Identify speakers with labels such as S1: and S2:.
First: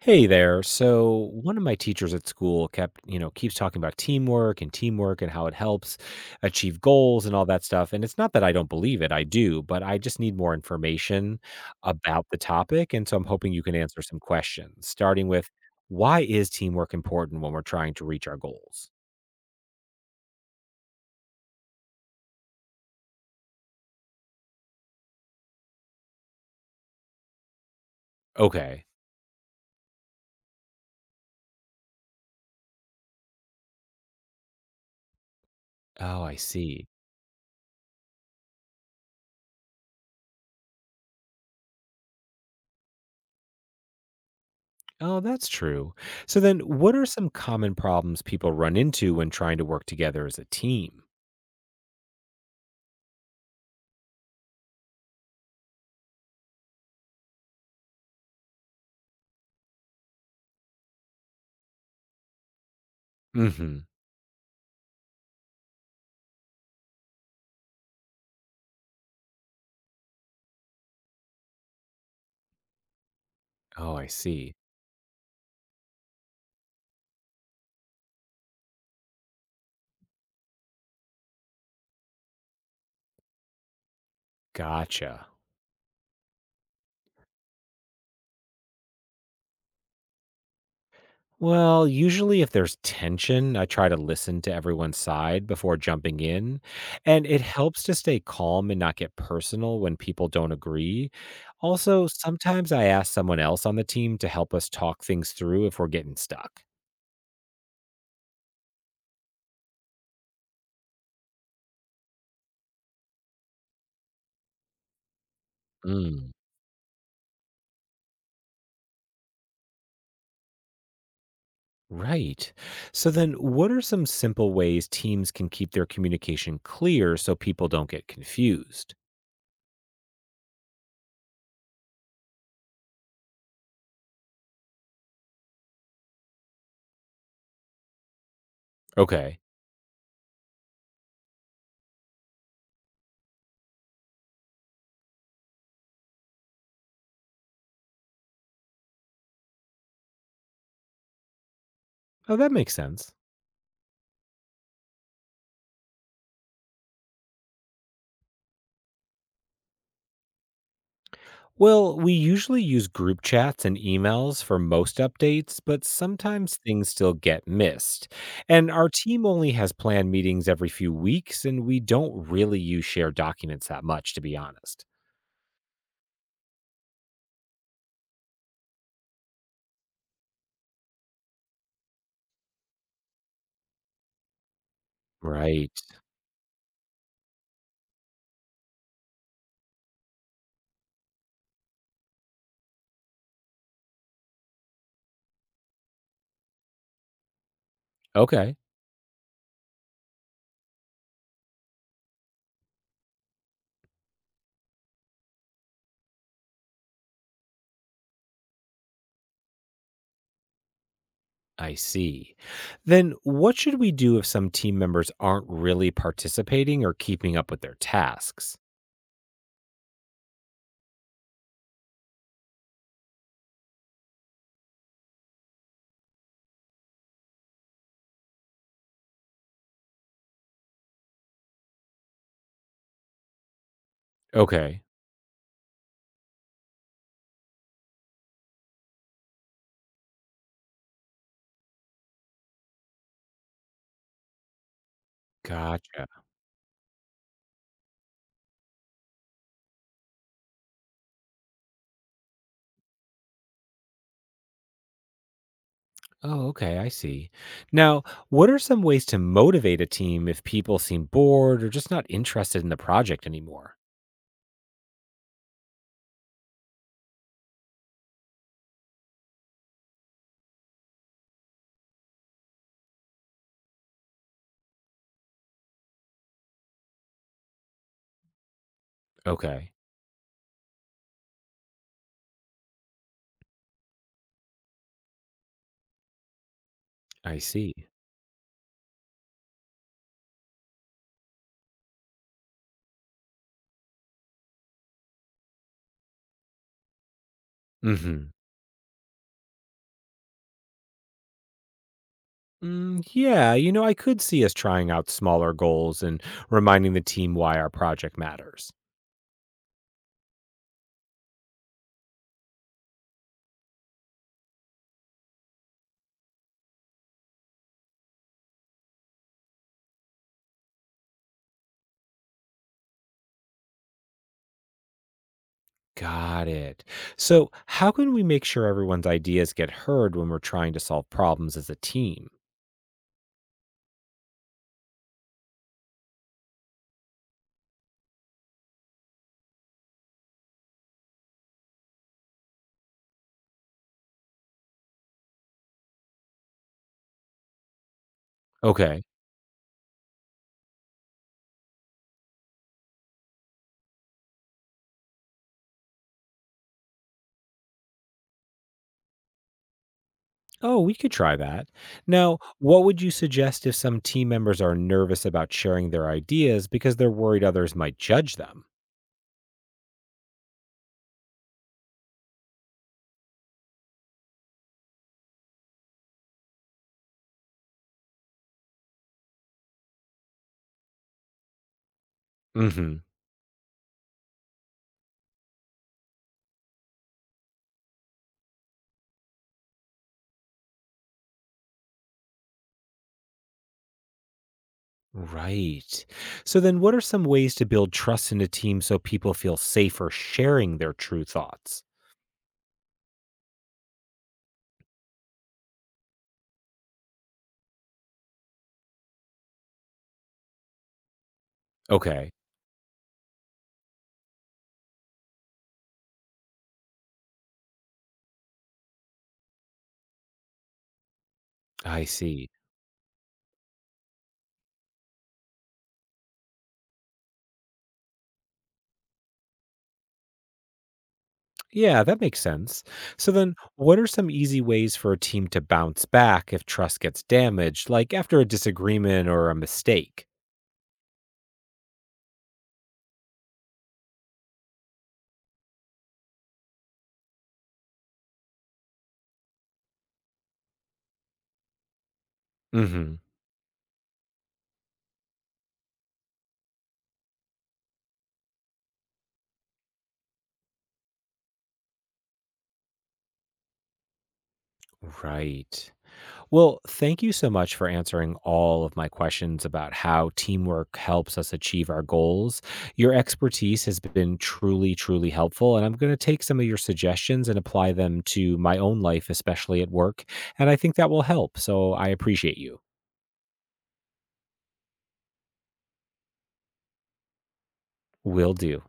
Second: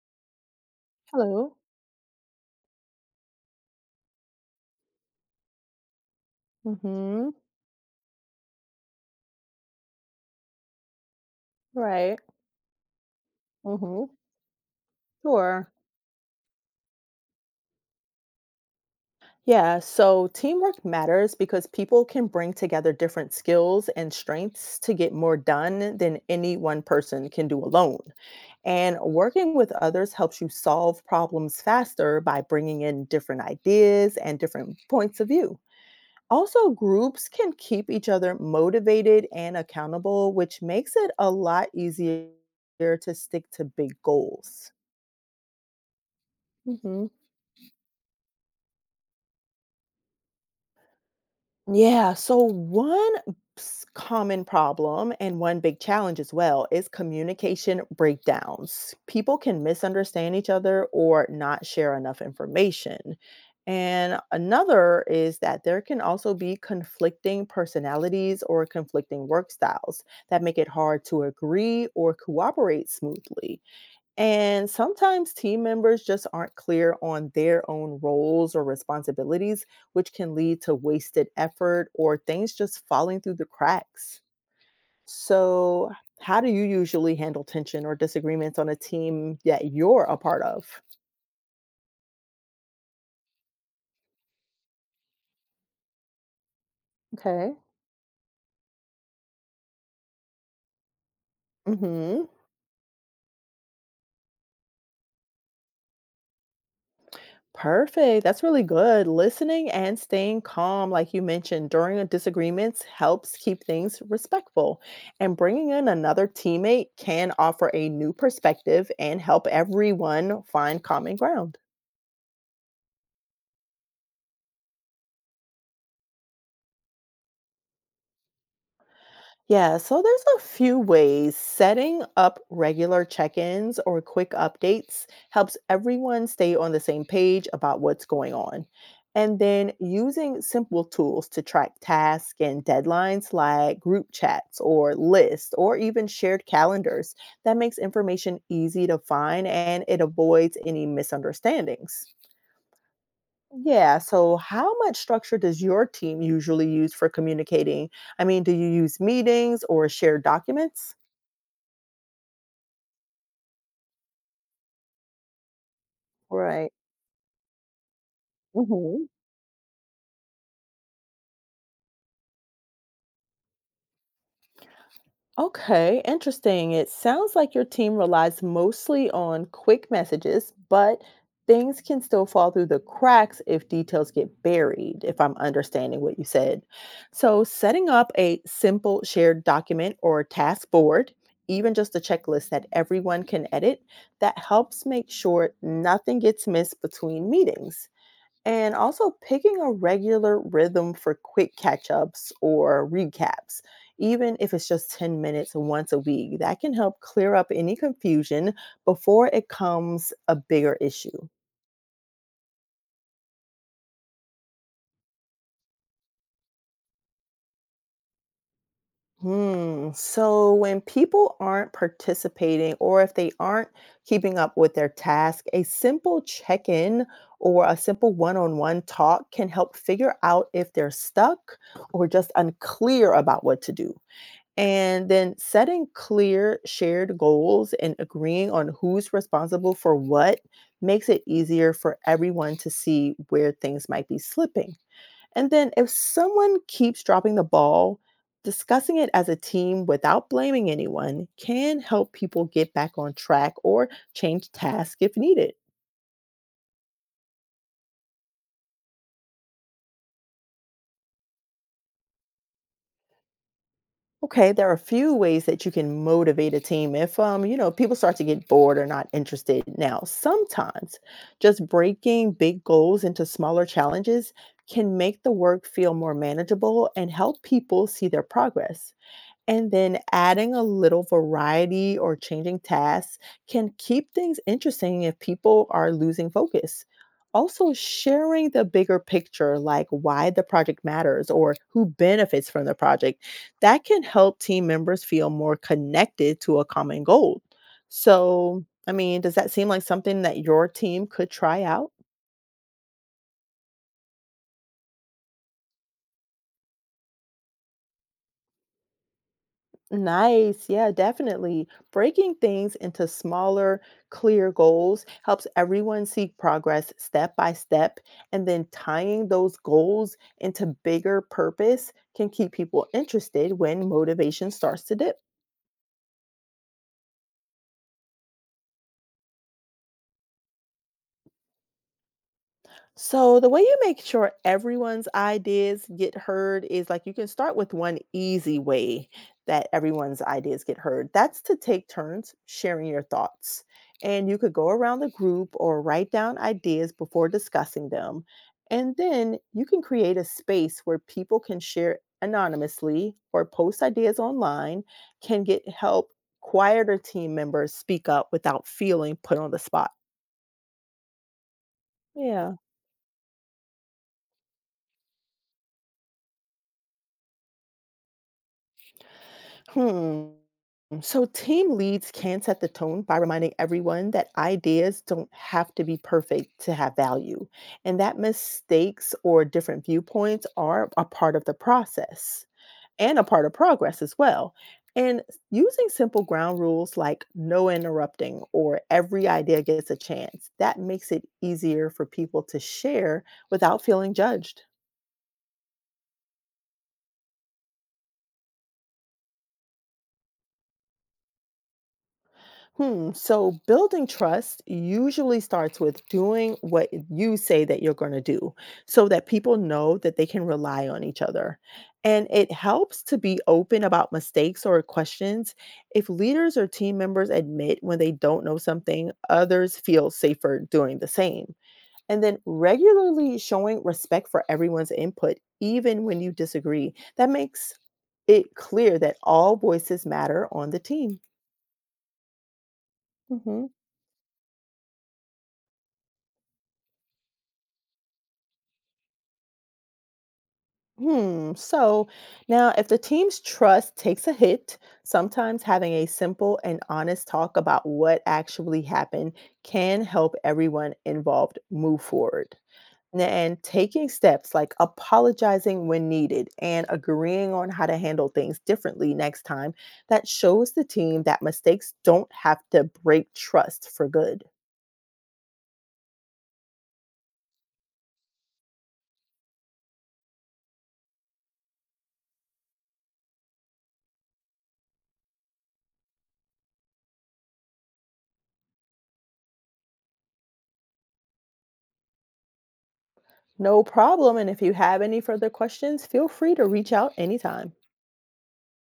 S1: Hey there. So
S2: Hello.
S1: one of my teachers at school keeps talking about teamwork and how it helps achieve goals
S2: Mm-hmm.
S1: and all that stuff. And it's not that I don't believe it, I do, but I just need more information
S2: Right.
S1: about the topic. And so I'm hoping you can answer
S2: Mm-hmm.
S1: some questions, starting with,
S2: Sure.
S1: why is teamwork important when we're trying to reach our goals?
S2: Yeah, so teamwork matters because people can bring together different skills and strengths to get more done than any one person can do alone.
S1: Okay.
S2: And working with others helps you solve problems faster by bringing in different ideas and different points of view.
S1: Oh, I
S2: Also,
S1: see.
S2: groups can keep each other motivated and accountable, which makes it a lot easier to stick to big goals.
S1: Oh, that's true. So then, what are some common problems people run into when trying to work together as a team?
S2: Yeah, so common problem and one big challenge as well is communication breakdowns. People can misunderstand each other or not share enough information.
S1: Mm-hmm.
S2: And another is that there can also be conflicting personalities or conflicting work styles that make it hard to agree or cooperate smoothly.
S1: Oh, I see.
S2: And sometimes team members just aren't clear on their own roles or responsibilities, which can lead to wasted effort or things just falling through the cracks.
S1: Gotcha.
S2: So, how do you usually handle tension or disagreements on a team that you're a part of?
S1: Well, usually if there's tension, I try to listen to everyone's side before jumping in. And it
S2: Okay.
S1: helps to stay calm and not get personal when people don't agree. Also,
S2: Mhm.
S1: sometimes I ask someone else on the team to help us talk things through if we're getting stuck.
S2: Perfect. That's really good. Listening and staying calm, like you mentioned, during a disagreements helps keep things respectful. And bringing in another
S1: Mm,
S2: teammate can offer a new perspective and help everyone find common ground.
S1: right. So then, what are some simple ways teams can keep their communication clear so people don't get confused?
S2: Yeah, so there's a few ways setting up regular check ins or quick updates helps everyone stay on the same page about what's going on. And
S1: Okay.
S2: then using simple tools to track tasks and deadlines like group chats or lists or even shared calendars, that makes information easy to find and it avoids any misunderstandings.
S1: Oh, that makes sense.
S2: Yeah, so how much structure does your team usually use for communicating? I mean, do you use meetings or shared documents?
S1: Well, we usually use group chats and emails for most updates, but sometimes
S2: Right.
S1: things still get missed. And our
S2: Mhm.
S1: team only has planned meetings every few weeks, and we don't really use shared documents that much, to be honest.
S2: Okay, interesting. It sounds like your team relies mostly on quick messages, but things can still fall through the cracks if details get buried, if I'm
S1: Right.
S2: understanding what you said. So, setting up a simple shared document or task board, even just a checklist that everyone can edit, that helps make sure nothing gets missed between meetings.
S1: Okay.
S2: And also picking a regular rhythm for quick catch ups or recaps, even if it's just 10 minutes once a week, that can help clear up any confusion before it becomes a bigger issue.
S1: I see. Then what should we do if some team members aren't really participating or keeping up with their tasks?
S2: Hmm. So when people aren't participating or if they aren't keeping up with their task, a simple check in or a simple one on one talk can help figure out if they're stuck or just unclear about what to do.
S1: Okay.
S2: And then setting clear shared goals and agreeing on who's responsible for what makes it easier for everyone to see where things might be slipping. And then if
S1: Gotcha.
S2: someone keeps dropping the ball, discussing it as a team without blaming anyone can help people get back on track or change tasks if needed.
S1: Oh, okay, I see. Now, what are some ways to motivate a team if people seem bored or just not interested in the project anymore?
S2: Okay, there are a few ways that you can motivate a team if people start to get bored or not interested. Now, sometimes just breaking big goals into smaller challenges can make the work feel more manageable and help people see their progress. And
S1: Okay,
S2: then adding a little variety or changing tasks can keep things interesting if people are losing focus.
S1: I
S2: Also,
S1: see.
S2: sharing the bigger picture, like why the project matters or who benefits from the project, that can help team members feel more connected to a common goal.
S1: Mm-hmm.
S2: So, I mean, does that seem like something that your team could try out?
S1: Mm, yeah, I could see us trying out smaller goals and reminding the team why our project matters.
S2: Nice. Yeah, definitely. Breaking things into smaller, clear goals helps everyone see progress step by step. And then tying those goals into bigger purpose can keep people interested when motivation starts to dip.
S1: Got it. So, how can we make sure everyone's ideas get heard when we're trying to solve problems as a team?
S2: So the way you make sure everyone's ideas get heard is like you can start with one easy way that everyone's ideas get heard. That's to take turns sharing your thoughts. And you could go around the group or write down ideas before discussing them. And
S1: Okay.
S2: then you can create a space where people can share anonymously or post ideas online, can get help quieter team members speak up without feeling put on the spot.
S1: Oh, we could try that. Now,
S2: Yeah.
S1: what would you suggest if some team members are nervous about sharing their ideas because they're worried others might judge them?
S2: Hmm. So, team leads can set the tone by reminding everyone that ideas don't have to be perfect to have value, and that mistakes or different viewpoints are a part of the process
S1: Hmm.
S2: and a part of progress as well. And using simple ground rules like no interrupting or every idea gets a chance, that makes it easier for people to share without feeling judged.
S1: Right. So, then what are some ways to build trust in a team so people feel safer sharing their true thoughts?
S2: Hmm. So building trust usually starts with doing what you say that you're going to do so that people know that they can rely on each other. And
S1: Okay,
S2: it helps to be open about mistakes or questions. If leaders or team members admit when they don't know something, others feel safer doing the same.
S1: I
S2: And then
S1: see.
S2: regularly showing respect for everyone's input, even when you disagree, that makes it clear that all voices matter on the team.
S1: Yeah, that makes sense. So, then
S2: Mhm.
S1: what are some easy ways for a team to bounce back if trust gets damaged, like after a disagreement or a mistake?
S2: Hmm. So now, if the team's trust takes a hit, sometimes having a simple and honest talk about what actually happened can help everyone involved move forward.
S1: Hmm.
S2: And taking steps like apologizing when needed and agreeing on how to handle things differently next time, that shows the team that mistakes don't have to break trust for good.
S1: Right. Well, thank you so much for answering all of my questions about how teamwork helps us achieve our goals. Your expertise has been truly, truly helpful. And I'm going to take some of your suggestions and apply them to my own life, especially at work. And I think that will help. So I appreciate you.
S2: No problem. And if you have any further questions, feel free to reach out anytime.
S1: Will do.